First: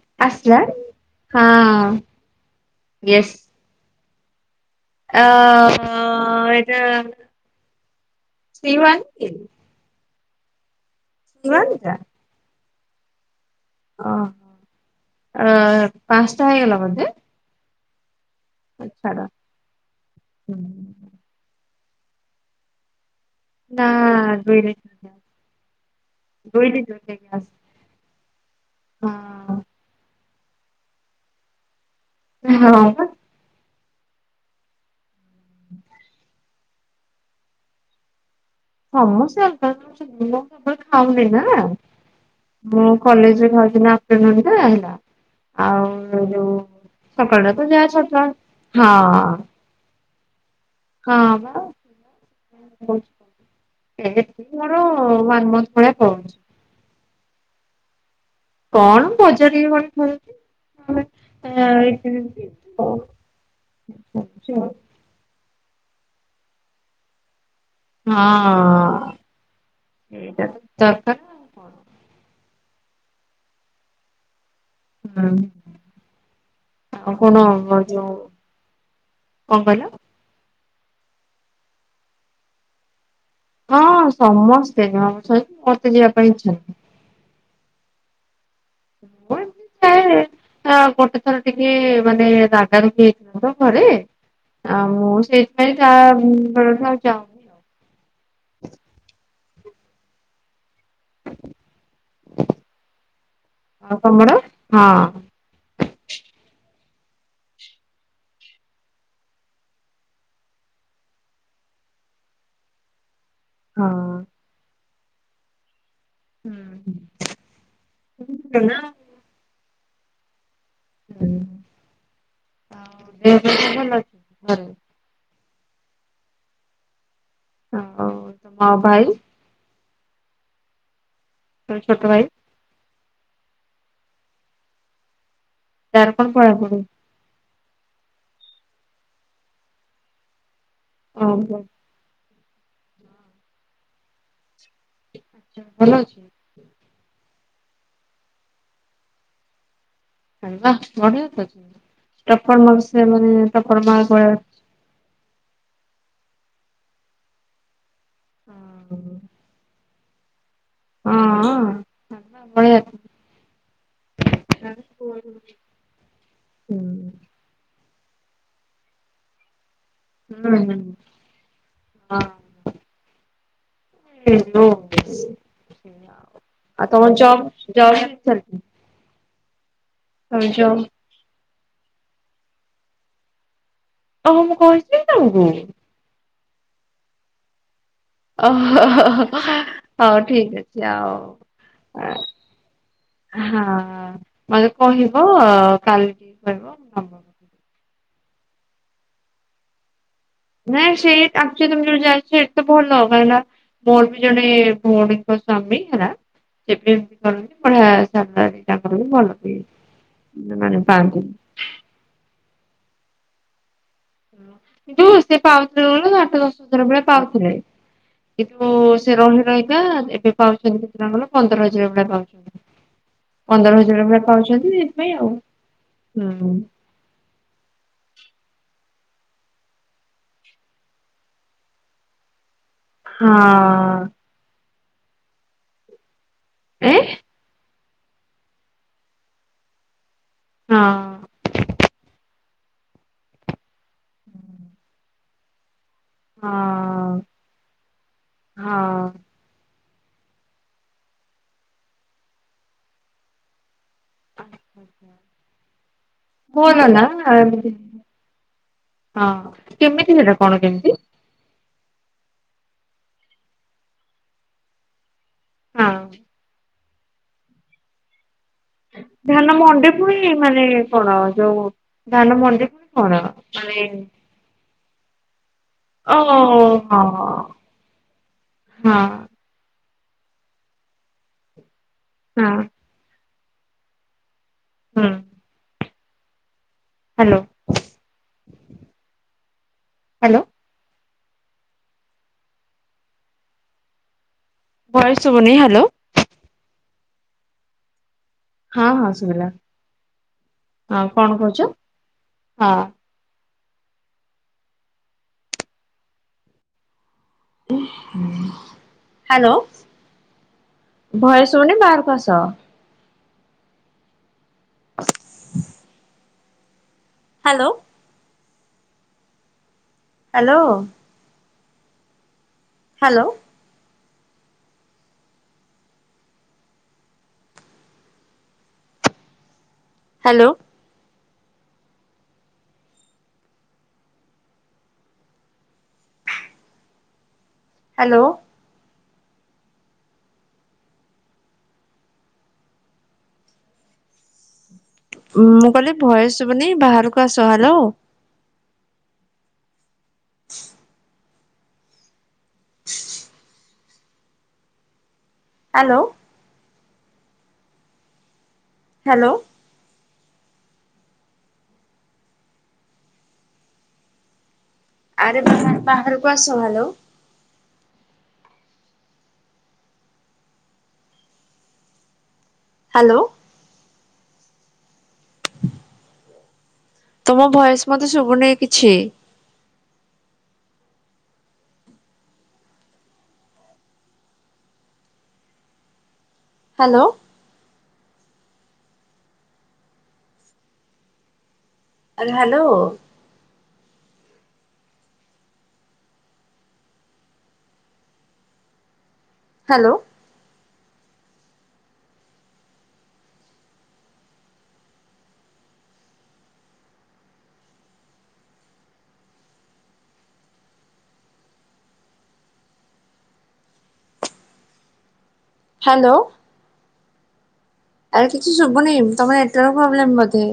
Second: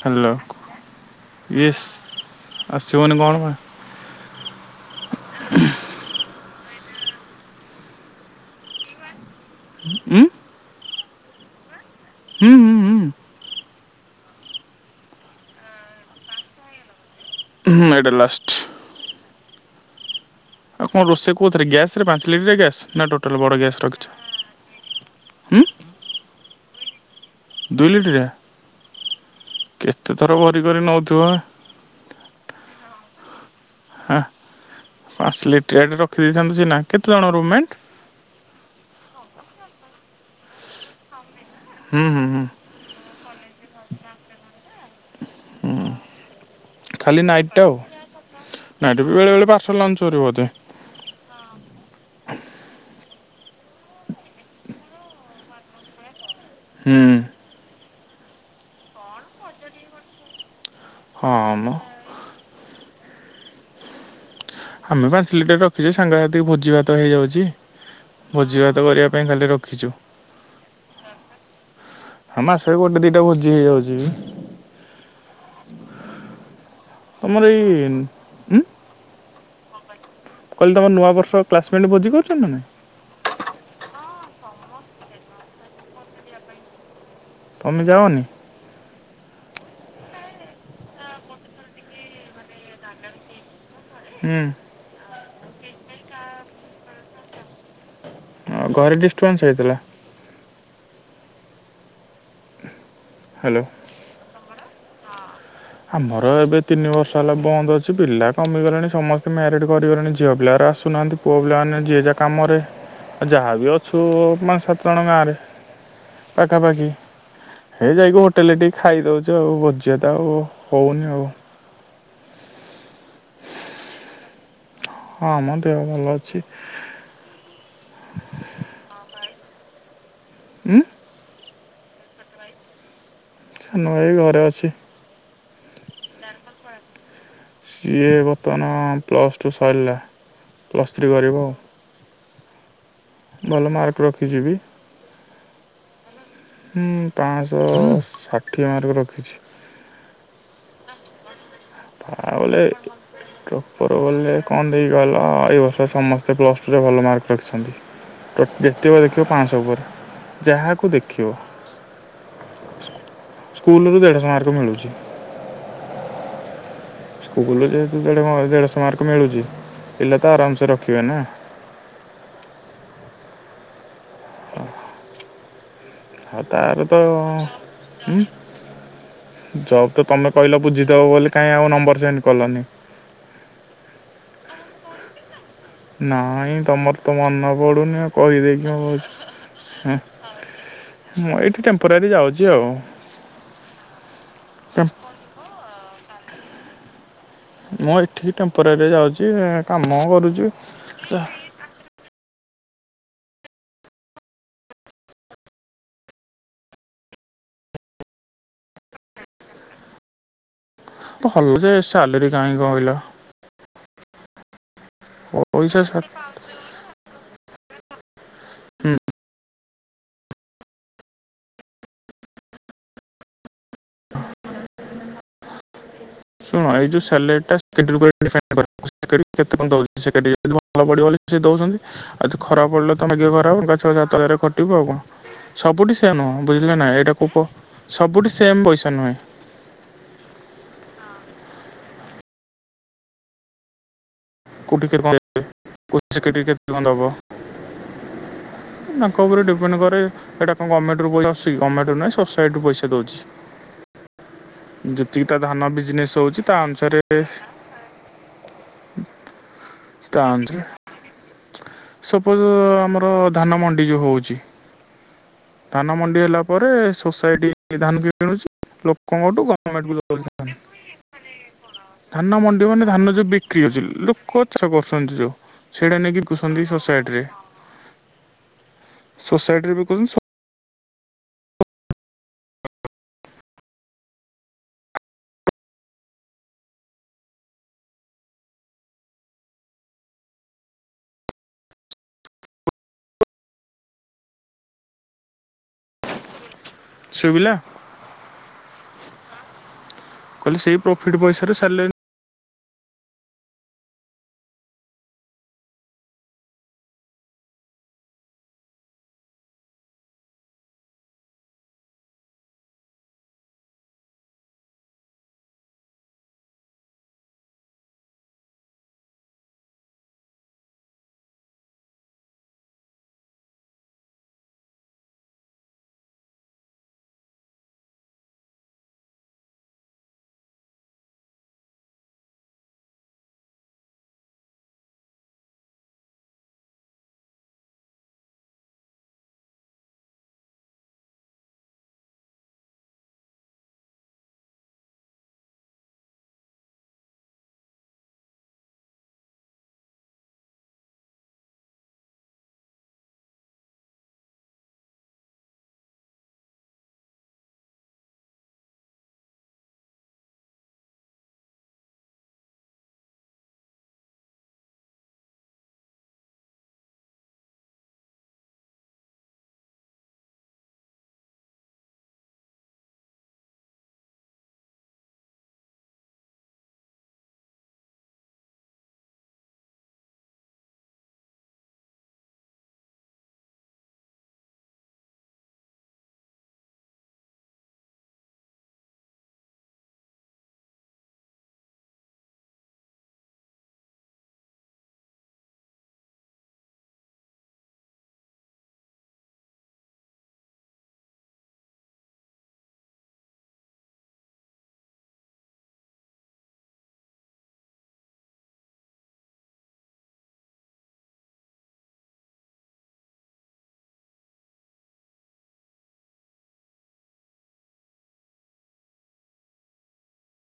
Hello ଆସଛୁ ହଁ yes ଆସିବନି କଣ ୟେସ୍। ବା ଅ [unintelligible] ଉମ୍ଁ [unintelligible] ହୁଁ ହୁଁ ହୁଁ। ଓ ଆ ପାଞ୍ଚଟା ହେଇଗଲା ବୋ ହୁଁ ଏଇଡ଼ା ଲାଷ୍ଟ୍ ଆଛାଡା ଆଉ କଣ ରୋଷେଇ କୋଉ ଥରେ ଗ୍ୟାସ୍ ପାଞ୍ଚ ଲିଟର ଗ୍ୟାସ୍ ନା ଟୋଟ ଟୋଟାଲ ବଡ଼ ଗ୍ୟାସ୍ ନା ରଖିଛ। ଦୋଇ ଦେଇ ଦୁଇ ଲିଟର ହଁ କେତେ? ଥର ଭରି କରି ନେଉଥିବ। ହଁ। ହା ପାଞ୍ଚ ଲିଟରିଆଟା ରଖି ଦେଇଥାନ୍ତୁ ସି ନା କେତେଜଣ ରୁମେଣ୍ଟ ସମେ କେବେ ଖାଉନି ନା ହୁଁ ହୁଁ ହୁଁ ମୁଁ କଲେଜ ଭଜନାପଟ ହେଲା ଆଉ ଯୋଉ ଖାଲି ନାଇଟ୍ ସକାଳଟା ତ ଟା ଆଉ ଯାହା ଛତୁଆ ନାଇଟ୍ ବେଳେ ବେଳେ ପାର୍ସଲ ଲଞ୍ଚ କରିବ ବୋଧେ ହଁ ହଁ ବା ମୋର ୱନ ମନ୍ଥ ଭଳିଆ ପଳଉଛି ହୁଁ। କଣ ବଜାରରେ ଗଣଛି ହଁ ମ ହଁ [unintelligible] ଓ ଆମେ ପାଞ୍ଚ ଲିଟର ରଖିଛେ ସାଙ୍ଗ ସାଥି ଭୋଜି ଭାତ ହେଇଯାଉଛି। ଭୋଜି ଭାତ କରିବା ହଁ ପାଇଁ ଖାଲି ରଖିଛୁ ଇଟାକାର ହ ମା ସେ ଗୋଟେ ଦୁଇଟା ଭୋଜି ହେଇଯାଉଛି। ହଁ। ତମର ଏଇ ଉ କଣ କହିଲ କହିଲେ ତମ ନୂଆବର୍ଷ କ୍ଲାସମେଟ୍ ଭୋଜି କରୁଛନ୍ତି ନାଁ ହଁ ସମସ୍ତେ ଜଛନ୍ତି ମତେ ଯିବା ପାଇଁ ଇଚ୍ଛା ନାହିଁ। ତମେ ଯାଅନି ମୁଁ ଏତି ଗୋଟେ ଥର ଟିକେ ମାନେ ରାାଗ ରୋଗୀ ହେଇଥିଲା ତ ଘରେ ହୁଁ ଆଉ ମୁଁ ସେଇ ମ କ ବଡ଼ ଚା ଘରେ ଡିଷ୍ଟର୍ବାନ୍ସ ହେଇଥିଲା। ହ୍ୟାଲୋ। ହଁ କମଡ଼ ହଁ ସଲ ବନ୍ଦ ଅଛି, ପିଲା କମିଗଲେଣି ସମସ୍ତେ ମ୍ୟାରେଡ କରିଗଲେଣି, ଝିଅ ପିଲାର ଆସୁନାହାନ୍ତି, ପୁଅ ପିଲାମାନେ ଯିଏ ଯା କାମରେ। ଯାହା ବିି ହଁ ଅଛୁ, ପାଞ୍ଚ ସାତ୍ ତଣ ଗାଁ ରେ ପାଖାପାଖି ହୁଁ। ହେ ଯାଇକି ହୋଟେଲରେ ଟିକେ ନା ଖାଇଦଉଛୁ ଆଉ ବ ଜେଟା ଆଉ ହଉନି ଆଉ। ଆଉ ଦେହ ଫେହ ସବୁ ଭଲ ଅଛି ଘରେ। ହଁ, ମ ଦେହ ଭଲ ଅଛି। ହଁ ଆଉ ତମ ଭାଇ ଉଁ ତୋ ଛୋଟ ଭାଇ ସାନଭାଇ ଘରେ ଅଛି। ତାର କଣ ପଢା ପଢ଼ି? ସିଏ ବର୍ତ୍ତମାନ ପ୍ଲସ୍ ଟୁ ସରିଲା। ପ୍ଲସ ଥ୍ରି କରିବ। ଆଚ୍ଛା ଭଲ ମାର୍କ ରଖିଚି ବି। ଆଛା ଭଲ ଅଛି। ହୁଁ ପାଆଁଶହ ଷାଠିଏ ମାର୍କ ରଖିଛି। ଆରେ ବା ବଢ଼ିଆ ତ ଅଛି। ତା ଟପର ବୋଲେ ମାର୍କ ସେ ମାନେ ଟପର ମାର୍କ ଭଳିଆ ବୋଲେ କଣ ଦେଇ ଗଲ ଏଇ ବର୍ଷ ସମସ୍ତେ ସେ ପ୍ଲସ୍ ଟୁରେ ଭଲ ମାର୍କ ରଖିଛନ୍ତି। ତା ହଁ। ଜେତୋବେଳେ ଦେଖିବ ପାଆଁଶହ ଉପରେ। ଯାହାକୁ ଦେଖିବ, ବଢିଆ ସ୍କୁଲରୁ ଦେଢ଼ଶହ ମାର୍କ ହୁଁ ମିଳୁଛି। ହୁଁ ସ୍କୁଲ ଯେହେତୁ, ଦେଢ ଦେଢ଼ଶ ମାରକ ମିଳୁଛି। ପିଲା ତ ଆରାମସେ ହଁ। ରଖିବେ ନା। ହେଲୋ [unintelligible] ଏୟା ଆଉ, ତାର ଆଉ ତ ତମ ଜବ ଜବ ସରିନି? ଜବ୍ ତମେ କହିଲ ବୁଝିଦବ ବୋଲି କାହିଁ ଆଉ ନମ୍ବର ସେଣ୍ଡ କଲନି ଓହୋ ମୁଁ କହିଥିଲି କି ତମକୁ? ନାଇଁ, ତମର ତ ମନେ ପଡୁନି । ଓହୋ, ହୋ, ହୋ ହଉ ଠିକ ଅଛି, ଆଉ ମୁଁ ଏଇଠି ଟେମ୍ପୋରାରୀ ଯାଉଛି ଆଉ। ହଁ ମତେ କହିବ । କାଲି ଟିକେ କହିବ [inaudible] ମୁଁ, ଏଠିକି ଟେମପେରାରୀରେ ଯାଉଛି, କାମ କରୁଛି । ନା ସେଇଟ ଆମଛ ତୁମ ଯାଇ ସେ ତେ ଭଲ କ ହେଲା ମୋର ବି ଜଣେ ଭଉଣୀଙ୍କ ସ୍ଵାମୀ ହେଲା ସେ ବି ଏମିତି କଲେଣିି ବଢିଆ ସାଲାରି ବିଭଲ ବି ତାଙ୍କର କଲେ ଭଲ ବି ମାନେ ପାଆନ୍ତି। ହଲ ଆଭଲରେ ସାଲାରି କାଇଁ କହିଲ। ହ [inaudible] [inaudible] କିନ୍ତୁ ସେ ପଇସା ପାଉଥିଲେ ହୁଁ ବେଳେ ଆଠ ଦଶଥର ବେଳେ ପାଉଥିଲେ। କିନ୍ତୁ ସେ ରହି ରହି ଏବେ ପାଉଛନ୍ତି କେତେ ଟଙ୍କର ପନ୍ଦର ହଜାର ଭଳିଆ ପାଉଛନ୍ତି ପନ୍ଦର ହଜାର ଭଳିଆ ପାଉଛନ୍ତି ସେଥିପାଇଁ ଆଉ ହୁଁ। ଶୁଣୁ ଏଜଉ ସାଲାରିଟା [inaudible] କେତେ କଉ ସେ ଯି ଭଲ ପଡ଼ିବ ସେ ଦଉଛନ୍ତି ଆଉ ଖରାପ ପଡ଼ିଲ ତମେିକଏ ଖରାପ ଗାଛଅ ହଁ ସାତ ହଜାର ଖଟିବ ଆଉକଣ। ସବୁଠି ସେ ୟା ନୁହଁ। ବୁଝିଲେ ନା ଏ ଏଇଟା କୁ କ- ସବୁଠୁ ସେମ୍ ପଇସା ନୁହେଁ। ହଁ କୋଟିକର କଣ [inaudible] ପଇସା [unintelligible] କିି କେତେ କଣ ଦେବ ହଁ ହଁ। ତାଙ୍କ ଉପରେ ଡିପେଣ୍ଡ କରେ। ଏଇଟା କଣ ଗମେଟୋରୁୁସଛି ଗମେଟୋ ନୁହଁ ସୋସାଇଟିୁ ପଇସା ଦଉଛି। ଯେତିକି ତା ଧାନ ବିଜନେସ୍ ହଉଛି ତା ଭଲ ନା ଅନୁସାରେ ଏମିତି ହଁ କେମିତି ତା ସେଟା ଅନୁସାରେ କଣ କେମିତି ସପୋଜ ଆମର ଧାନ ମଣ୍ଡି ଯେଉଁ ହେଉଛି। ହଁ ଧାନ ମଣ୍ଡି ହେଲା ପରେ ସୋସାଇଟି ଧାନ କି କିଣୁଛି? ଲୋକଙ୍କଠୁ ଧାନ ମଣ୍ଡି ଗଭର୍ଣ୍ଣମେଣ୍ଟକୁ ଦଉଛି ପୁଣି ମାନେ କଣ ଯୋଉ ଧାନ ମଣ୍ଡି ପୁଣି କଣ ମାନେ। ସଞ୍ଚଛୁ। ସେଇଟା ଓ ନେଇକି ହଁ ଖୁ୍ସ [inaudible] ହଁ ସୋସାଇଟିରେ ହଁ ସୋସାଇଟିରେ ବି - ଶୁସ ହଁ ହଁ ହ୍ୟାଲୋ ହ୍ୟାଲୋ ବୟବନି ହ୍ୟାଲୋ ଶୁବିଲା । ହଁ ହଁ ସୁଭିଲା । କହିଲେ ସେଇ ପ୍ରଫିଟ୍ ପଇସାରେ ସାରିଲେନି। ହଁ । ହ୍ୟାଲୋ ଭୟସୁନି ବାହରକୁ ଆସ। [inaudible] Hello. Hello. Hello. Hello. Hello. ମୁଁ କହିଲଲି ଭଏସ ଶୁଭୁନି ବାହାରକୁ ଆସ ହ୍ୟାଲୋ [inaudible] [inaudible] ହ୍ୟାଲୋ ହ୍ୟାଲୋ ଆରେ ବାହାର ବାହାଡରକୁ ଆସ ହ୍ୟାଲୋ ହ୍ୟାଲୋ ତୁମର ଭୟସ ମତେ ଶୁଭୁନି କିଛି ହ୍ୟାଲୋ ଆ ହ୍ୟାଲୋ ହ୍ୟାଲୋ ହ୍ୟାଲୋ ଆ କିଛି ଶୁବୁନି ତମ ନେଟାର୍କ ପ୍ରବଲେମ ବୋଧେ